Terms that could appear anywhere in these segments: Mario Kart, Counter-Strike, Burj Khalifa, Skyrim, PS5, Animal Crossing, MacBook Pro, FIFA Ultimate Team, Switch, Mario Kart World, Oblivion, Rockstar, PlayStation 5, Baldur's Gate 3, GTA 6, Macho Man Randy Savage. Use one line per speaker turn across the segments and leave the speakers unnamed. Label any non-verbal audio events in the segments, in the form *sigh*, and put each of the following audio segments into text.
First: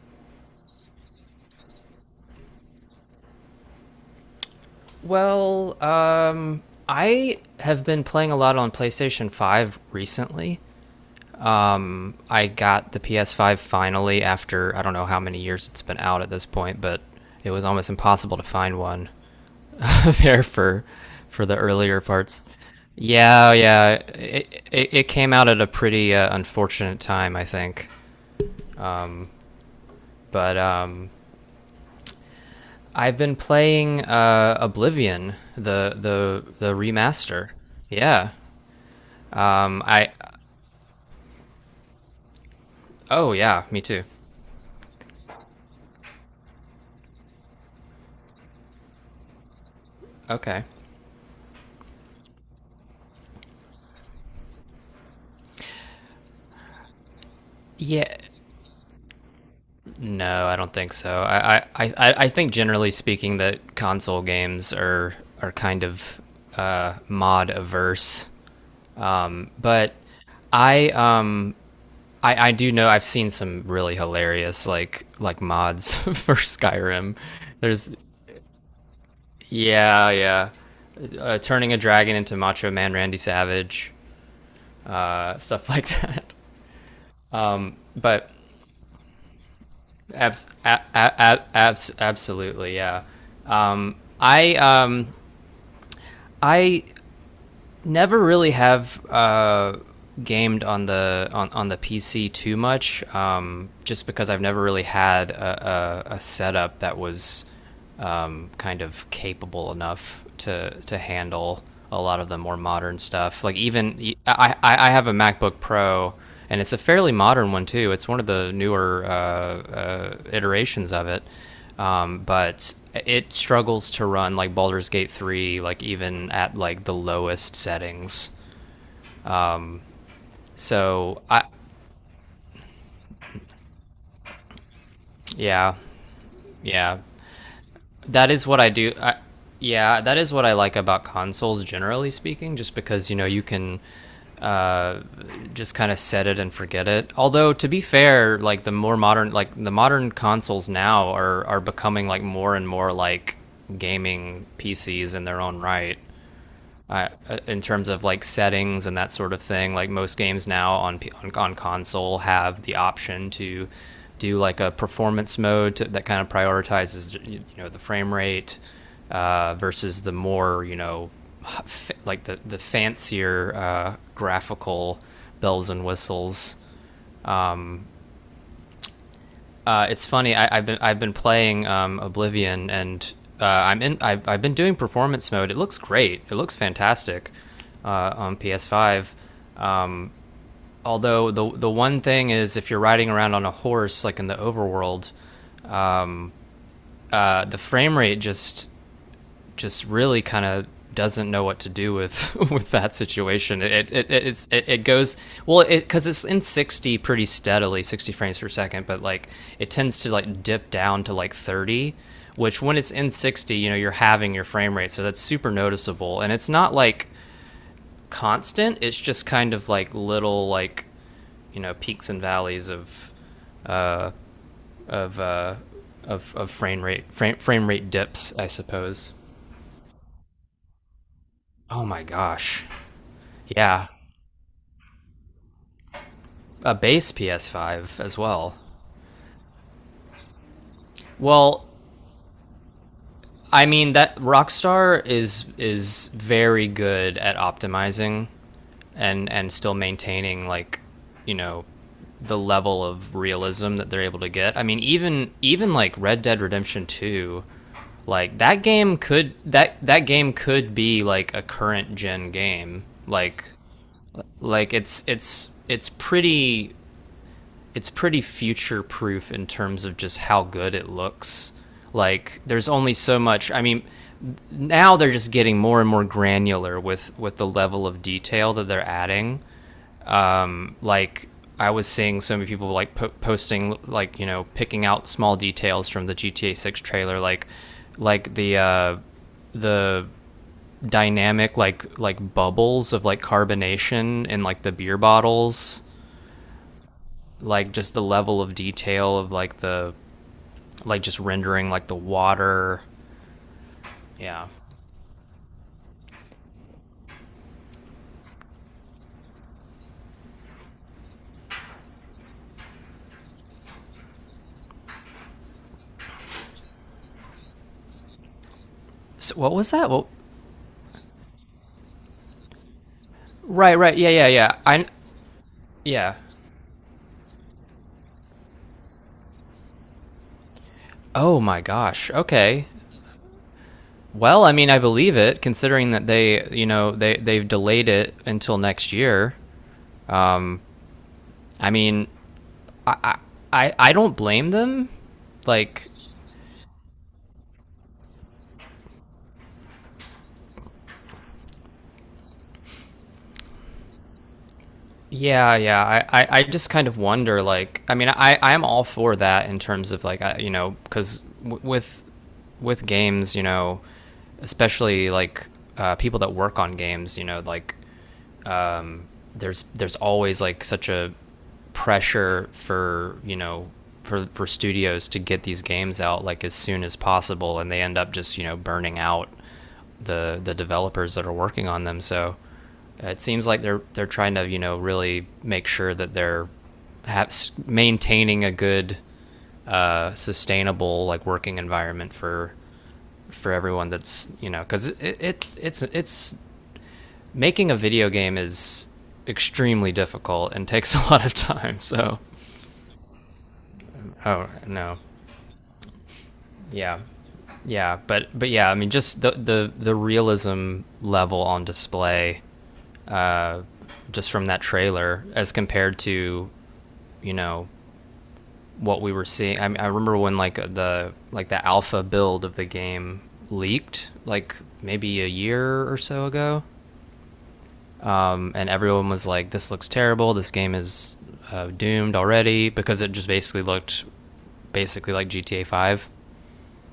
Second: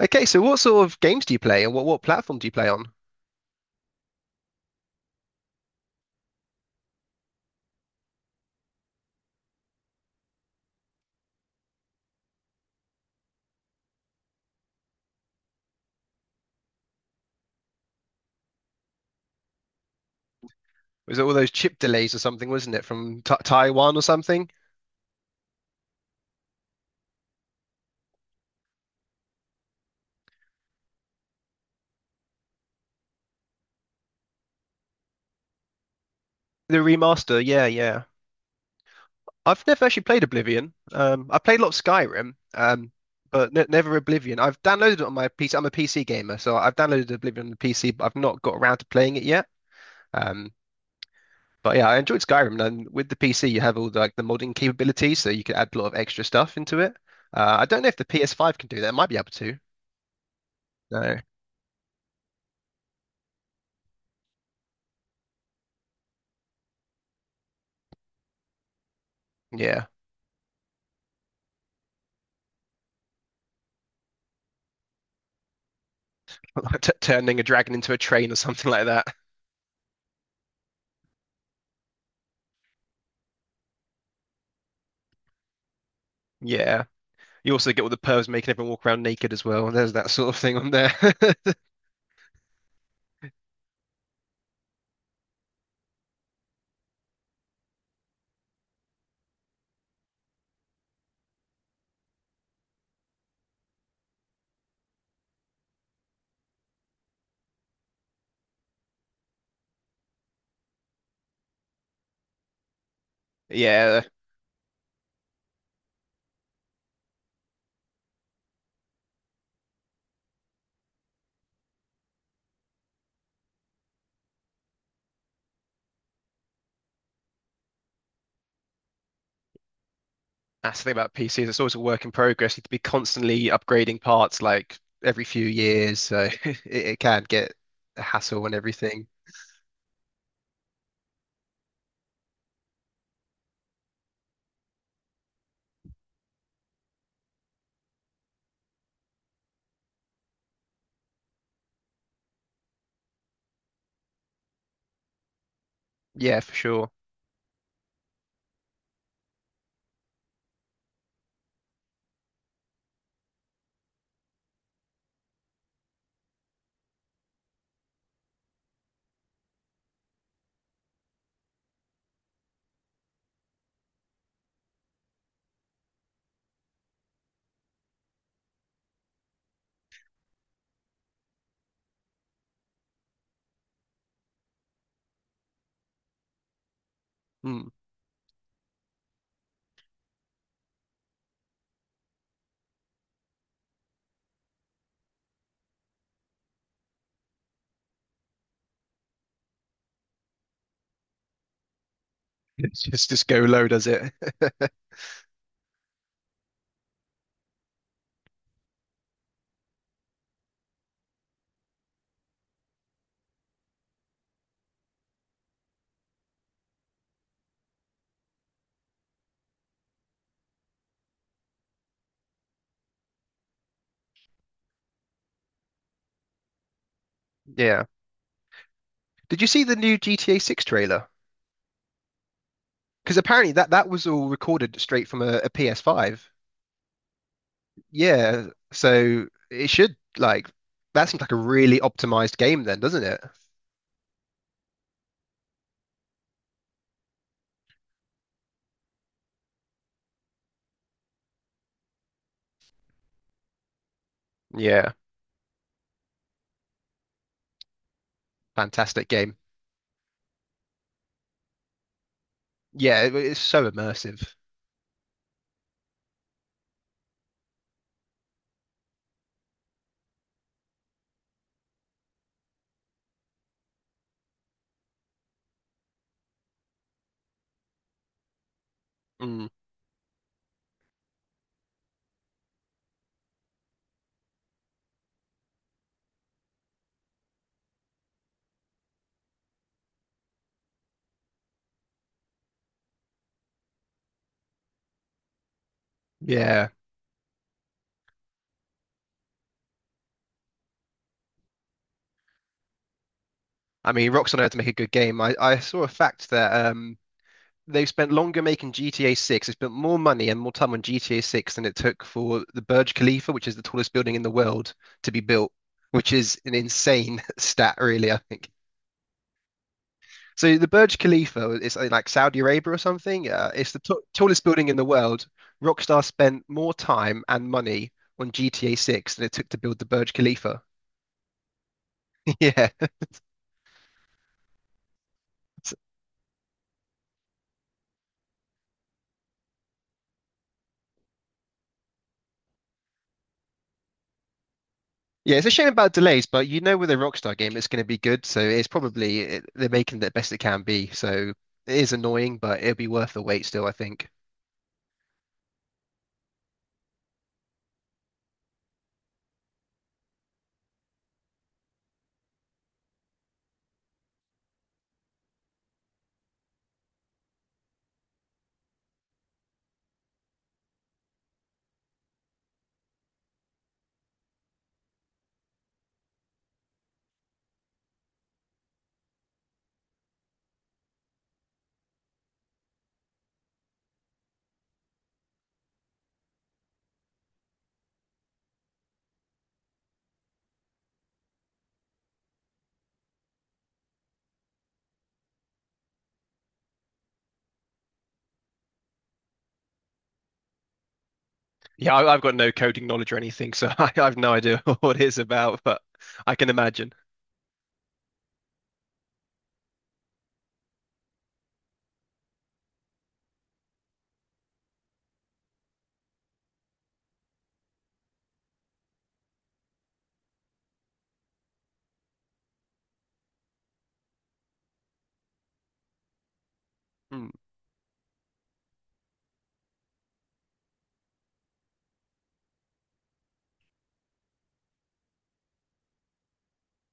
Okay, so what sort of games do you play and what platform do you play on?
Well, I have been playing a lot on PlayStation 5 recently. I got the PS5 finally after I don't know how many years it's been out at this point, but it was almost impossible to find one *laughs* there for
Was it all those
the
chip
earlier
delays or
parts.
something, wasn't it, from Ta
Yeah, yeah,
Taiwan or something?
it came out at a pretty unfortunate time, I think. But I've been playing Oblivion, the
The remaster,
remaster.
yeah, yeah.
Yeah.
I've never actually
I
played Oblivion. I played a lot of Skyrim,
Oh
but ne
yeah, me
never
too.
Oblivion. I've downloaded it on my PC. I'm a PC gamer, so I've downloaded Oblivion on the PC, but I've not got around to playing it yet. Um,
Okay.
but yeah, I enjoyed Skyrim, and with the PC, you have all the, like the modding capabilities, so you can add a lot of extra stuff into it. I don't know if the
Yeah.
PS5 can do that. It might be able to.
No, I don't think
No,
so. I think generally speaking that console games are kind of mod averse. Um,
yeah,
but I um I, I do know I've seen some really hilarious like mods *laughs* for
*laughs* like t
Skyrim.
turning a dragon into
There's
a train or something like that.
Yeah, yeah, turning a dragon into Macho Man Randy Savage, stuff like *laughs* that.
Yeah, you also get all the pervs
But
making everyone walk around naked as well. There's that sort of
Abs-
thing on
a-
there. *laughs*
a- absolutely, yeah. Um, I um, I never really have gamed on the PC too much, just because I've never really had a setup that was kind of capable enough to handle a lot of the more modern stuff. Like
Yeah,
even I have a MacBook Pro. And it's a fairly modern one too. It's one of the newer iterations of it, but it struggles to run like Baldur's Gate 3, like even at like the lowest settings.
that's the thing about
So I,
PCs. It's always a work in progress. You have to be constantly upgrading parts, like every few
yeah,
years, so *laughs* it
yeah,
can get a
that
hassle
is
and
what I do.
everything.
Yeah, that is what I like about consoles, generally speaking, just because you know you can just kind of set it and forget it. Although to be fair, like the more modern, like the modern consoles now are becoming like more and more like gaming PCs in their own right.
Yeah, for sure.
In terms of like settings and that sort of thing. Like most games now on console have the option to do like a performance mode to, that kind of prioritizes you know the frame rate versus the more you know like the fancier graphical bells and whistles. It's funny. I've been playing Oblivion, and I'm in. I've been doing performance mode. It looks great. It looks fantastic
Mm.
on PS5. Um, Although the one thing is, if you're riding around on a horse, like in the overworld, the frame rate just really kind of doesn't know what to do with *laughs* with
It's *laughs*
that
just go
situation.
low, does
It it
it?
it's, it, it goes, well, it because it's in 60 pretty steadily, 60 frames per second, but like it tends to like dip down to like 30, which when it's in 60, you know, you're having your frame rate, so that's super noticeable. And it's not like constant; it's just kind of like little like you know peaks and valleys of uh, of frame rate frame frame
Yeah.
rate dips, I suppose.
Did you see the new GTA 6 trailer?
Oh my gosh,
Because apparently that
yeah.
that was all recorded straight from a, PS5.
A base PS5 as
Yeah.
well.
So it should like that seems like a
Well,
really optimized game then, doesn't it?
I mean that Rockstar is very good at optimizing and still maintaining, like, you know, the level of realism that they're able to get. I mean,
Yeah.
even like Red Dead Redemption 2, like
Fantastic game.
that game could be like a current gen game.
Yeah, it's so immersive.
Like it's pretty future proof in terms of just how good it looks. Like there's only so much. I mean, now they're just getting more and more granular with the level of detail that they're adding.
Mm.
Like I was seeing so many people like posting like you know picking out small details from the GTA 6 trailer like the the dynamic like bubbles of like carbonation in like the beer bottles
Yeah.
like just the level of detail of like the like just rendering like the water.
I mean, Rockstar know how
Yeah.
to make a good game. I saw a fact that they've spent longer making GTA 6. They spent more money and more time on GTA 6 than it took for the Burj Khalifa, which is the tallest building in the world, to be built, which is an insane *laughs* stat, really, I think.
So what was that? Well,
So the Burj Khalifa is like Saudi Arabia or something. It's
right,
the t
right. Yeah, yeah,
tallest
yeah.
building in the
I
world. Rockstar
Yeah.
spent more time and money on GTA 6 than it took to build the Burj Khalifa.
Oh my gosh.
*laughs*
Okay.
Yeah.
Well, I mean, I believe it considering that they, you know, they've delayed it until next year. I mean, I don't blame them.
Yeah, it's a shame
Like
about delays, but you know with a Rockstar game it's going to be good, so it's probably it, they're making the best it can be. So it is annoying, but it'll be worth the wait still, I think.
Yeah, yeah. I just kind of wonder, like, I mean, I'm all for that in terms of, like, you know, because with, games, you know, especially like people that work on games, you know, like there's always like such a pressure for you know for studios to get these games out like as soon as possible, and they end up just you know burning out the developers that are working on them. So it seems like they're trying to you know really make sure that they're ha- maintaining a good sustainable like working environment for everyone that's you know because it's making a video game is extremely difficult and *laughs* takes a lot of time.
Yeah, I,
So,
I've got no coding knowledge or anything, so *laughs* I've no
oh
idea *laughs*
no,
what it's about, but I can imagine.
yeah, yeah, but yeah, I mean, just the realism level on display, uh, just from that trailer as compared to, you know, what we were seeing. I mean, I remember when like the like the alpha build of the game leaked, like maybe a year or so ago.
Mm.
And everyone was like, "This looks terrible. This game is doomed already," because it just basically looked basically like GTA Five,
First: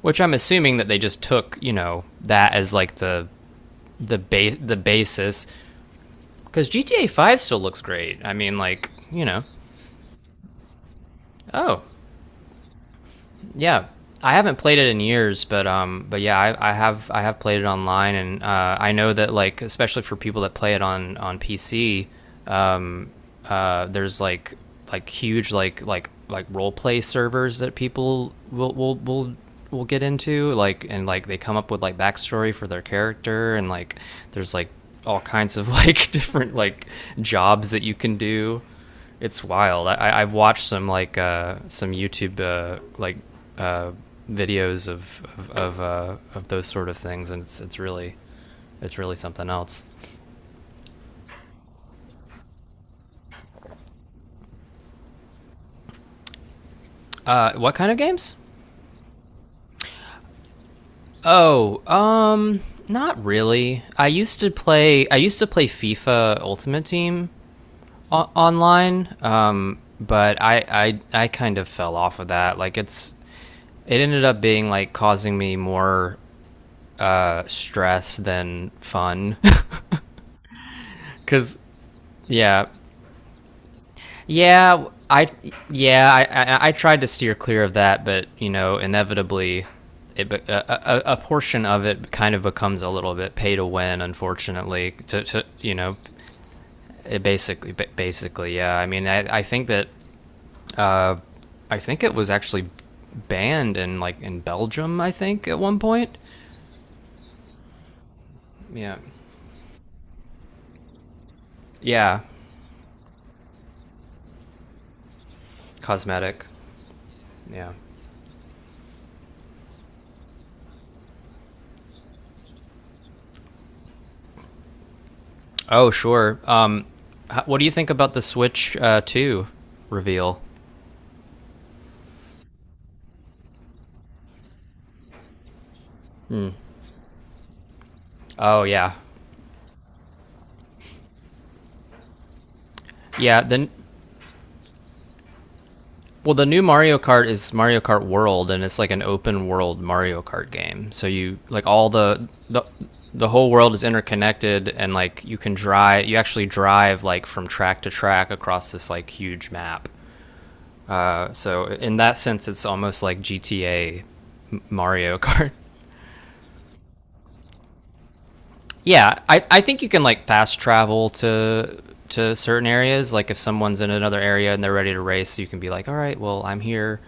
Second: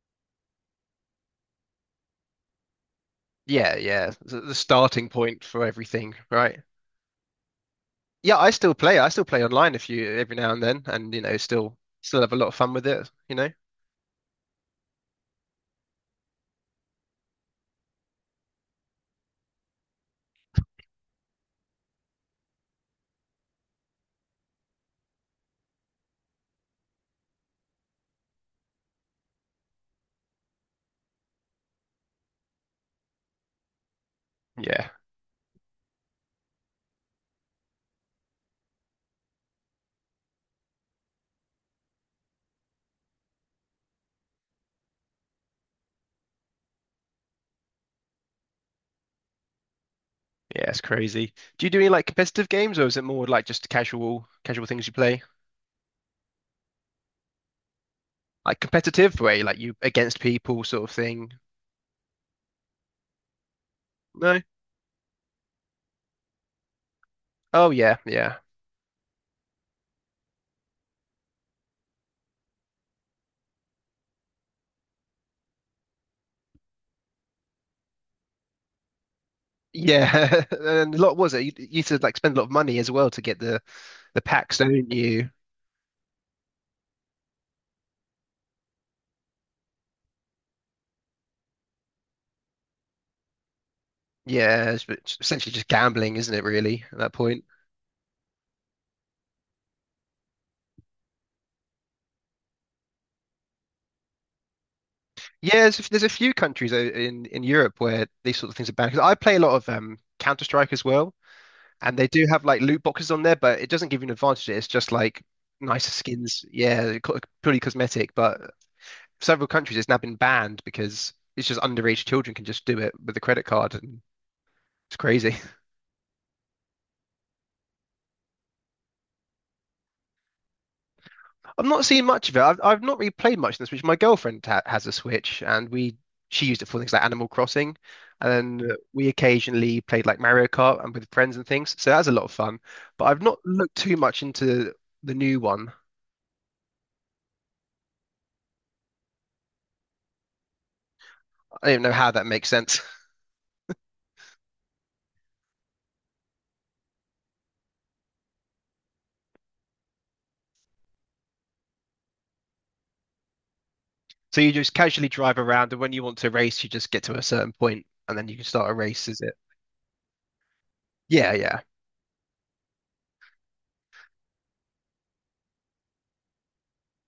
which I'm assuming that they just took you know that as like
Yeah, yeah, the
the
starting point
basis
for everything, right?
because GTA Five still looks great. I
Yeah, I
mean,
still
like
play. I
you
still play
know.
online if you every now and then, and you know, still
Oh
still have a lot of fun with it, you know?
yeah. I haven't played it in years, but yeah, I have played it online, and I know that like especially for people that play it on PC, uh, there's like huge like role play servers that people will get into like and like they come up with like backstory for their character and like there's like
Yeah,
all kinds of *laughs* like different like jobs that you can do. It's wild. I have watched some like some YouTube uh, videos of those sort of things, and it's really something else.
yeah, it's crazy. Do you do any like competitive games, or is it more like just casual things you play?
What kind of games?
Like competitive way, like you against people sort of thing?
Oh, not really. I
No?
used to play. I used to play FIFA Ultimate Team
Oh yeah, yeah.
online, but I kind of fell off of that. Like it ended up being like causing me more stress than fun,
Yeah. *laughs* And a
*laughs*
lot was it? You,
because
you used to like spend a lot of
yeah,
money as well to get the packs,
yeah,
don't you?
I tried to steer clear of that, but you know inevitably, it be- a portion of it kind of becomes a little bit pay to win.
Yeah, it's
Unfortunately,
it's
to
essentially just
you know,
gambling, isn't it, really, at that
it
point?
basically, yeah. I mean, uh, I think it was actually banned in like in Belgium. I think at
Yeah,
one
there's a
point.
few countries in Europe where these sort of things are banned.
Yeah,
'Cause I play a lot of Counter-Strike as well, and they
yeah,
do have like loot boxes on there, but it doesn't give you an advantage. It's just like nicer skins.
cosmetic.
Yeah, purely
Yeah.
cosmetic, but several countries it's now been banned because it's just underage children can just do it with a credit card and it's crazy.
Oh, sure. What do you think about the Switch Two reveal?
*laughs* I've not seen much of it. I've not really played much in the Switch. My girlfriend ha has a Switch and we she used it for things like Animal Crossing and
Oh
then
yeah,
we occasionally played like Mario Kart and with friends and things. So that's a lot of fun. But I've not
yeah. Then,
looked too much into the new one.
well, the new Mario Kart is Mario Kart World, and it's like an open world Mario Kart game. So you like
I don't
all
know how that makes sense. *laughs*
the whole world is interconnected, and like you can drive. You actually drive, like, from track to track across this like huge map. So in that sense, it's almost like GTA
So you just casually
Mario
drive
Kart. *laughs*
around and when you want to race you just get to a certain point and then you can start a race,
Yeah,
is it?
I think you can like fast travel
Yeah, yeah.
to certain areas. Like if someone's in another area and they're ready to race, you can be like, all right, well, I'm here,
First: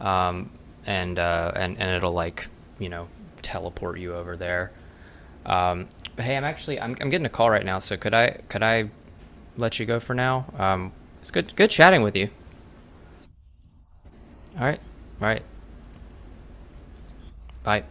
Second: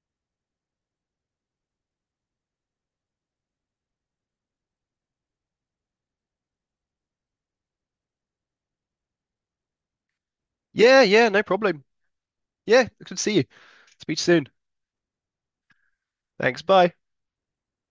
um, and it'll, like, you know, teleport you over there. Um, but hey, I'm getting a call right now, so could I let you go for now?
Yeah, yeah,
It's
no
good
problem.
chatting with you.
Yeah, good to see you. Speak soon.
All right, all right,
Thanks. Bye.
bye.